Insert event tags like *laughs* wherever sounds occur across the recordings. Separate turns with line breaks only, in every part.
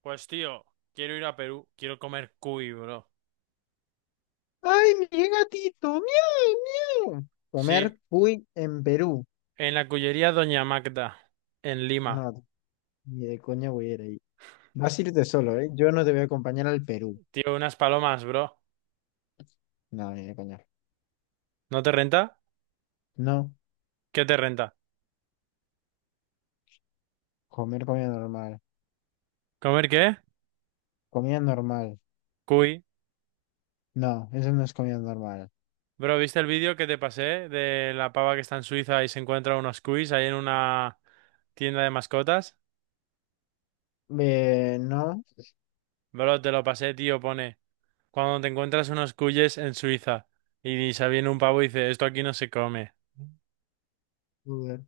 Pues tío, quiero ir a Perú, quiero comer cuy, bro.
Ay, mi gatito, miau, miau.
Sí,
Comer cuy en Perú.
en la cuyería Doña Magda, en Lima.
No, ni de coña voy a ir ahí. Vas a irte solo, ¿eh? Yo no te voy a acompañar al Perú.
Tío, unas palomas, bro.
No, ni de coña.
¿No te renta?
No,
¿Qué te renta?
comer comida normal.
¿Comer qué?
Comida normal.
Cuy.
No, eso no es comida normal.
Bro, ¿viste el vídeo que te pasé de la pava que está en Suiza y se encuentra unos cuis ahí en una tienda de mascotas?
No,
Bro, te lo pasé, tío, pone. Cuando te encuentras unos cuyes en Suiza y se viene un pavo y dice, esto aquí no se come.
joder.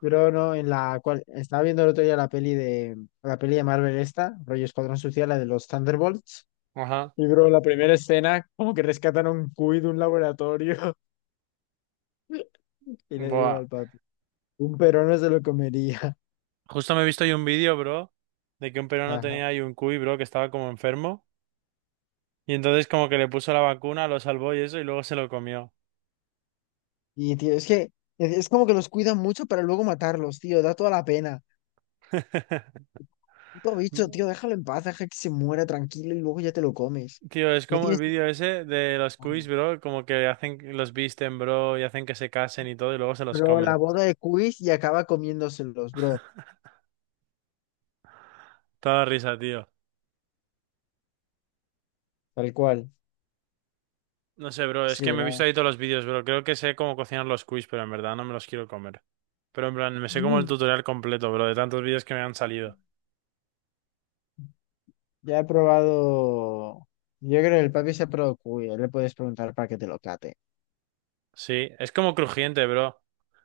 Pero no, en la cual estaba viendo el otro día la peli de Marvel esta, rollo Escuadrón Suicida, la de los Thunderbolts.
Ajá.
Y bro, la primera escena, como que rescatan a un cuy de un laboratorio. *laughs* Y le digo
Buah.
al papi. Un peruano se lo comería. *laughs*
Justo me he visto ahí un vídeo, bro, de que un peruano
Ajá.
tenía ahí un cuy, bro, que estaba como enfermo. Y entonces como que le puso la vacuna, lo salvó y eso, y luego se lo comió.
Y, tío, es que es como que los cuidan mucho para luego matarlos, tío. Da toda la pena.
*laughs*
Puto bicho, tío, déjalo en paz, deja que se muera tranquilo y luego ya te lo comes.
Tío, es
No
como el
tienes que
vídeo ese de los cuis,
matarlo.
bro, como que hacen, los visten, bro, y hacen que se casen y todo, y luego se los
Bro, la
comen.
boda de Quiz y acaba comiéndoselos, bro.
Toda risa, tío.
Tal cual.
No sé, bro,
Es
es
que
que me he visto
ya.
ahí todos los vídeos, bro. Creo que sé cómo cocinar los cuis, pero en verdad no me los quiero comer. Pero en plan, me sé como el
Mm,
tutorial completo, bro, de tantos vídeos que me han salido.
ya he probado. Yo creo que el papi se ha probado cuy. Le puedes preguntar para que te lo cate.
Sí, es como crujiente, bro.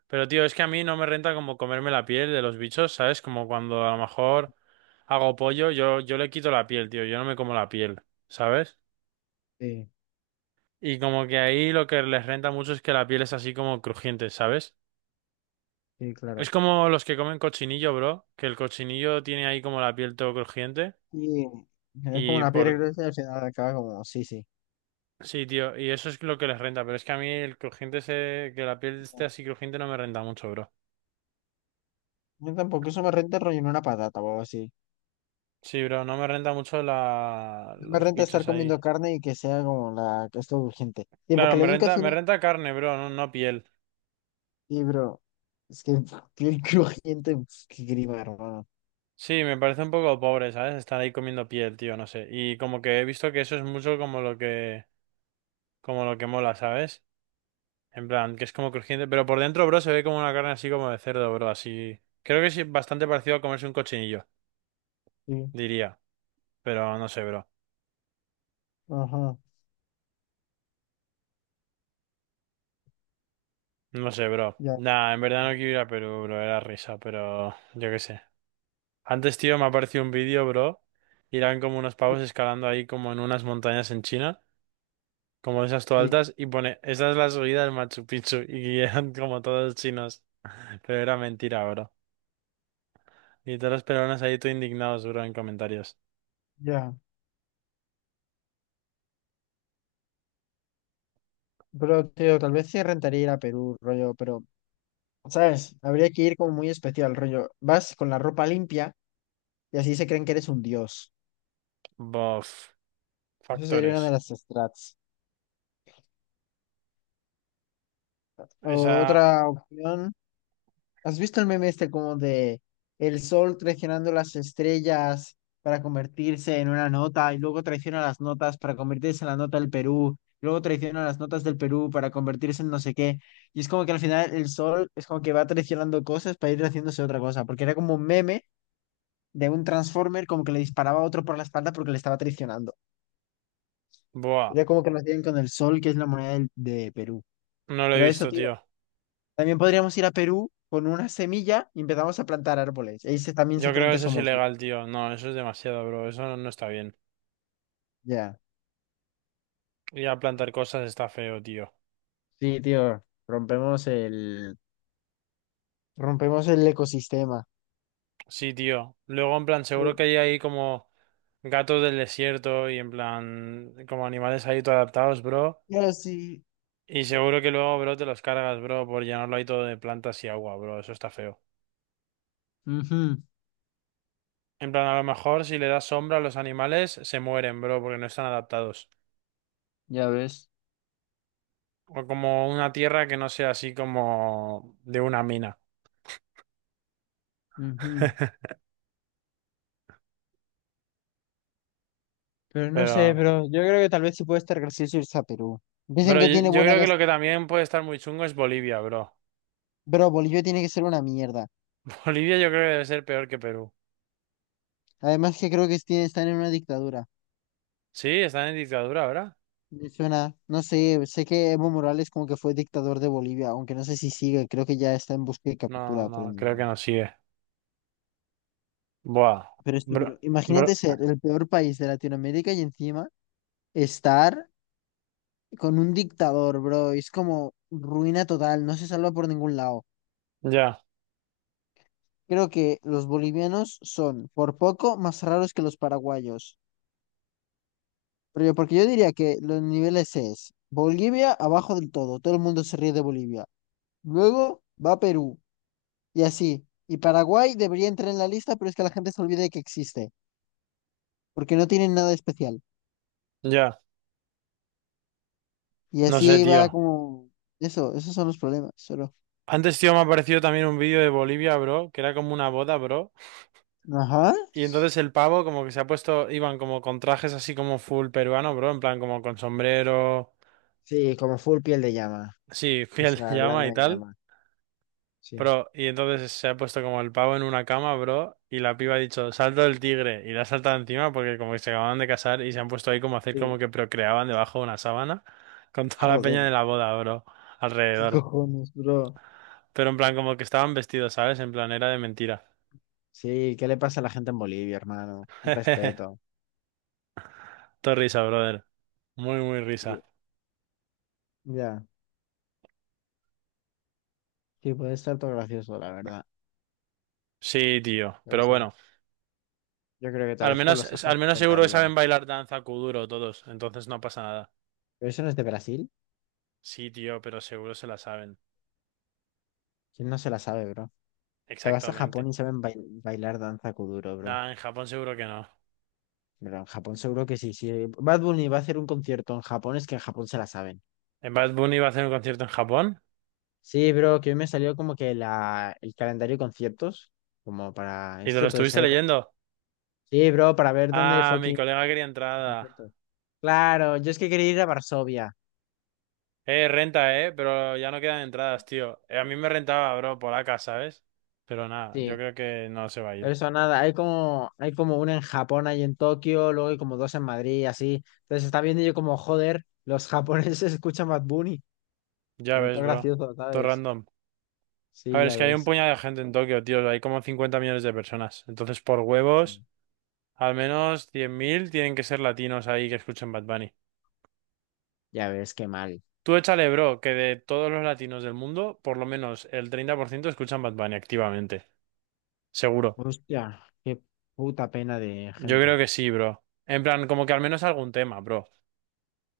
Pero tío, es que a mí no me renta como comerme la piel de los bichos, ¿sabes? Como cuando a lo mejor hago pollo, yo le quito la piel, tío, yo no me como la piel, ¿sabes?
Sí,
Y como que ahí lo que les renta mucho es que la piel es así como crujiente, ¿sabes?
sí,
Es
claro.
como los que comen cochinillo, bro, que el cochinillo tiene ahí como la piel todo crujiente
Y es como
y
una piedra
por...
gruesa y al final acaba como, sí, sí.
Sí, tío, y eso es lo que les renta, pero es que a mí el crujiente ese, que la piel esté así crujiente no me renta mucho, bro.
Yo tampoco, eso me renta rellenar una patata o algo así.
Sí, bro, no me renta mucho la...
No me
los
renta estar
bichos ahí.
comiendo carne y que sea como la que es todo urgente. Y
Claro,
porque la en cocina,
me renta carne, bro, no, no piel.
y bro, es que *laughs* piel crujiente, pf, qué grima, hermano.
Sí, me parece un poco pobre, ¿sabes? Estar ahí comiendo piel, tío, no sé. Y como que he visto que eso es mucho como lo que mola, ¿sabes? En plan, que es como crujiente, pero por dentro, bro, se ve como una carne así como de cerdo, bro, así. Creo que es bastante parecido a comerse un cochinillo,
Sí,
diría. Pero no sé, bro.
ajá,
No sé, bro.
ya,
Nah, en verdad no quiero ir a Perú, bro, era risa, pero yo qué sé. Antes, tío, me apareció un vídeo, bro. Y eran como unos pavos escalando ahí como en unas montañas en China, como de esas todas
sí,
altas, y pone, esa es la subida del Machu Picchu, *laughs* y eran como todos chinos. *laughs* Pero era mentira, bro. Y todos los peruanos ahí todo indignados, bro, en comentarios.
ya. Pero, tío, tal vez sí rentaría ir a Perú, rollo, pero, ¿sabes? Habría que ir como muy especial, rollo. Vas con la ropa limpia y así se creen que eres un dios.
Bof.
Eso sería una de
Factores.
las strats.
Esa...
Otra opción. ¿Has visto el meme este como de el sol traicionando las estrellas para convertirse en una nota y luego traiciona las notas para convertirse en la nota del Perú, luego traiciona las notas del Perú para convertirse en no sé qué? Y es como que al final el sol es como que va traicionando cosas para ir haciéndose otra cosa, porque era como un meme de un Transformer como que le disparaba a otro por la espalda porque le estaba traicionando.
Buah.
Era como que nos dieron con el sol, que es la moneda del- de Perú.
No lo he
Pero eso,
visto,
tío.
tío.
También podríamos ir a Perú con una semilla y empezamos a plantar árboles. Ahí se- también se
Yo
creen
creo que
que
eso es
somos.
ilegal, tío. No, eso es demasiado, bro. Eso no está bien.
Ya.
Ir a plantar cosas está feo, tío.
Sí, tío. Rompemos el ecosistema.
Sí, tío. Luego, en plan, seguro que hay ahí como gatos del desierto y en plan, como animales ahí todo adaptados, bro.
Pero sí.
Y seguro que luego, bro, te los cargas, bro, por llenarlo ahí todo de plantas y agua, bro. Eso está feo.
Ujú,
En plan, a lo mejor si le das sombra a los animales, se mueren, bro, porque no están adaptados.
ya ves.
O como una tierra que no sea así como de una mina.
Ujú.
*laughs*
Pero no sé,
Pero,
bro. Yo creo que tal vez sí puede estar gracioso irse a Perú. Dicen
bro,
que
yo
tiene
yo
buena
creo que
gas.
lo que también puede estar muy chungo es Bolivia, bro.
Bro, Bolivia tiene que ser una mierda.
*laughs* Bolivia yo creo que debe ser peor que Perú.
Además que creo que tiene- están en una dictadura.
Sí, están en dictadura ahora.
Me suena, no sé, sé que Evo Morales como que fue dictador de Bolivia, aunque no sé si sigue, creo que ya está en busca y
No, no,
captura, pero,
no, creo que
ni-
no sigue. Buah,
pero esto,
bro,
pero
bro,
imagínate ser el peor país de Latinoamérica y encima estar con un dictador, bro, es como ruina total, no se salva por ningún lado.
ya,
Creo que los bolivianos son por poco más raros que los paraguayos, pero yo, porque yo diría que los niveles es Bolivia abajo del todo, todo el mundo se ríe de Bolivia. Luego va Perú. Y así. Y Paraguay debería entrar en la lista, pero es que la gente se olvida de que existe, porque no tienen nada especial.
ya,
Y
no sé,
así
tío.
va como... Eso, esos son los problemas, solo.
Antes, tío, me ha aparecido también un vídeo de Bolivia, bro, que era como una boda, bro.
Ajá.
Y entonces el pavo como que se ha puesto, iban como con trajes así como full peruano, bro, en plan como con sombrero,
Sí, como full piel de llama.
sí, *laughs*
O
piel de
sea,
llama
lana
y
de
tal.
llama. Sí.
Bro, y entonces se ha puesto como el pavo en una cama, bro, y la piba ha dicho, salto del tigre, y la ha saltado encima porque como que se acababan de casar y se han puesto ahí como a hacer como
Sí.
que procreaban debajo de una sábana *laughs* con toda la peña de
Joder,
la boda, bro,
qué
alrededor.
cojones, bro.
Pero en plan como que estaban vestidos, ¿sabes? En plan era de mentira.
Sí, ¿qué le pasa a la gente en Bolivia, hermano? Respeto.
*laughs* Todo risa, brother. Muy, muy
Sí.
risa.
Ya, sí, puede estar todo gracioso, la verdad.
Sí, tío.
O
Pero
sea,
bueno,
yo creo que tal vez por los Sajas
al menos seguro que
intentaría.
saben bailar danza kuduro todos, entonces no pasa nada.
¿Pero eso no es de Brasil?
Sí, tío, pero seguro se la saben.
¿Quién no se la sabe, bro? Te vas a Japón
Exactamente.
y saben bailar danza kuduro, bro.
Nah, en Japón seguro que no.
Pero en Japón seguro que sí. Si Bad Bunny va a hacer un concierto en Japón, es que en Japón se la saben.
En Bad Bunny iba a hacer un concierto en Japón.
Sí, bro, que hoy me salió como que el calendario de conciertos, como para
¿Y te
esto,
lo
entonces
estuviste
ahí...
leyendo?
Sí, bro, para ver dónde
Ah, mi
fucking...
colega quería entrada.
conciertos. Claro, yo es que quería ir a Varsovia.
Renta, pero ya no quedan entradas, tío. A mí me rentaba, bro, por acá, ¿sabes? Pero nada, yo
Sí,
creo que no se va a
pero
ir.
eso nada, hay como una en Japón, hay en Tokio, luego hay como dos en Madrid, y así. Entonces está viendo yo como, joder, los japoneses *laughs* escuchan Bad Bunny.
Ya
Como
ves,
todo
bro.
gracioso,
Todo
¿sabes?
random. A
Sí,
ver,
ya
es que hay un
ves.
puñado de gente en Tokio, tío. Hay como 50 millones de personas. Entonces, por huevos, al menos 100.000 tienen que ser latinos ahí que escuchen Bad Bunny.
Ya ves, qué mal.
Tú échale, bro, que de todos los latinos del mundo, por lo menos el 30% escuchan Bad Bunny activamente. Seguro.
Hostia, qué puta pena de
Yo creo
gente.
que sí, bro. En plan, como que al menos algún tema, bro.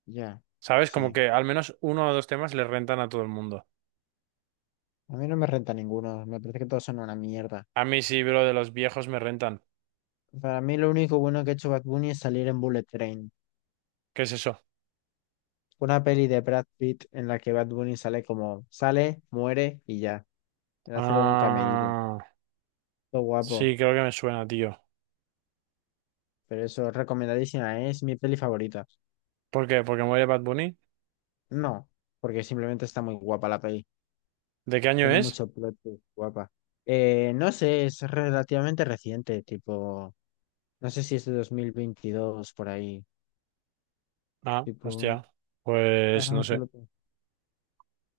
Ya,
¿Sabes? Como
sí.
que al menos uno o dos temas le rentan a todo el mundo.
A mí no me renta ninguno, me parece que todos son una mierda.
A mí sí, bro, de los viejos me rentan.
Para mí lo único bueno que ha hecho Bad Bunny es salir en Bullet Train.
¿Qué es eso?
Una peli de Brad Pitt en la que Bad Bunny sale como, sale, muere y ya. Le hace como un cameíde.
Ah,
Todo guapo.
sí, creo que me suena, tío.
Pero eso, recomendadísima, ¿eh? Es mi peli favorita.
¿Por qué? ¿Porque muere Bad Bunny?
No, porque simplemente está muy guapa la peli.
¿De qué año
Tiene
es?
mucho plot, twist, guapa. No sé, es relativamente reciente, tipo. No sé si es de 2022 por ahí.
Ah,
Tipo,
hostia. Pues no
ajá, ¿qué
sé.
lo que-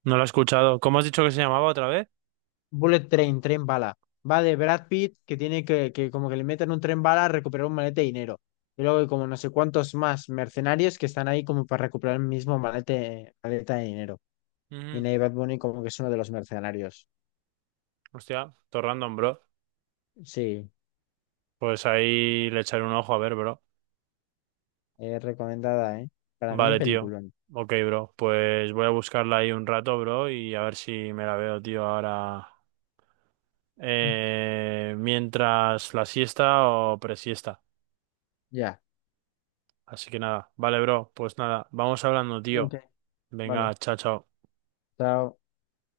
No lo he escuchado. ¿Cómo has dicho que se llamaba otra vez?
Bullet Train, tren bala. Va de Brad Pitt que tiene que como que le meten un tren bala a recuperar un malete de dinero. Y luego hay como no sé cuántos más mercenarios que están ahí como para recuperar el mismo malete, maleta de dinero. Y
Ujú.
Nate Bad Bunny como que es uno de los mercenarios.
Hostia, todo random, bro.
Sí,
Pues ahí le echaré un ojo a ver, bro.
recomendada, ¿eh? Para mí,
Vale, tío.
peliculón.
Ok, bro. Pues voy a buscarla ahí un rato, bro, y a ver si me la veo, tío, ahora. Mientras la siesta o presiesta.
Ya.
Así que nada. Vale, bro. Pues nada, vamos hablando,
Ok,
tío.
vale.
Venga, chao, chao.
Chao.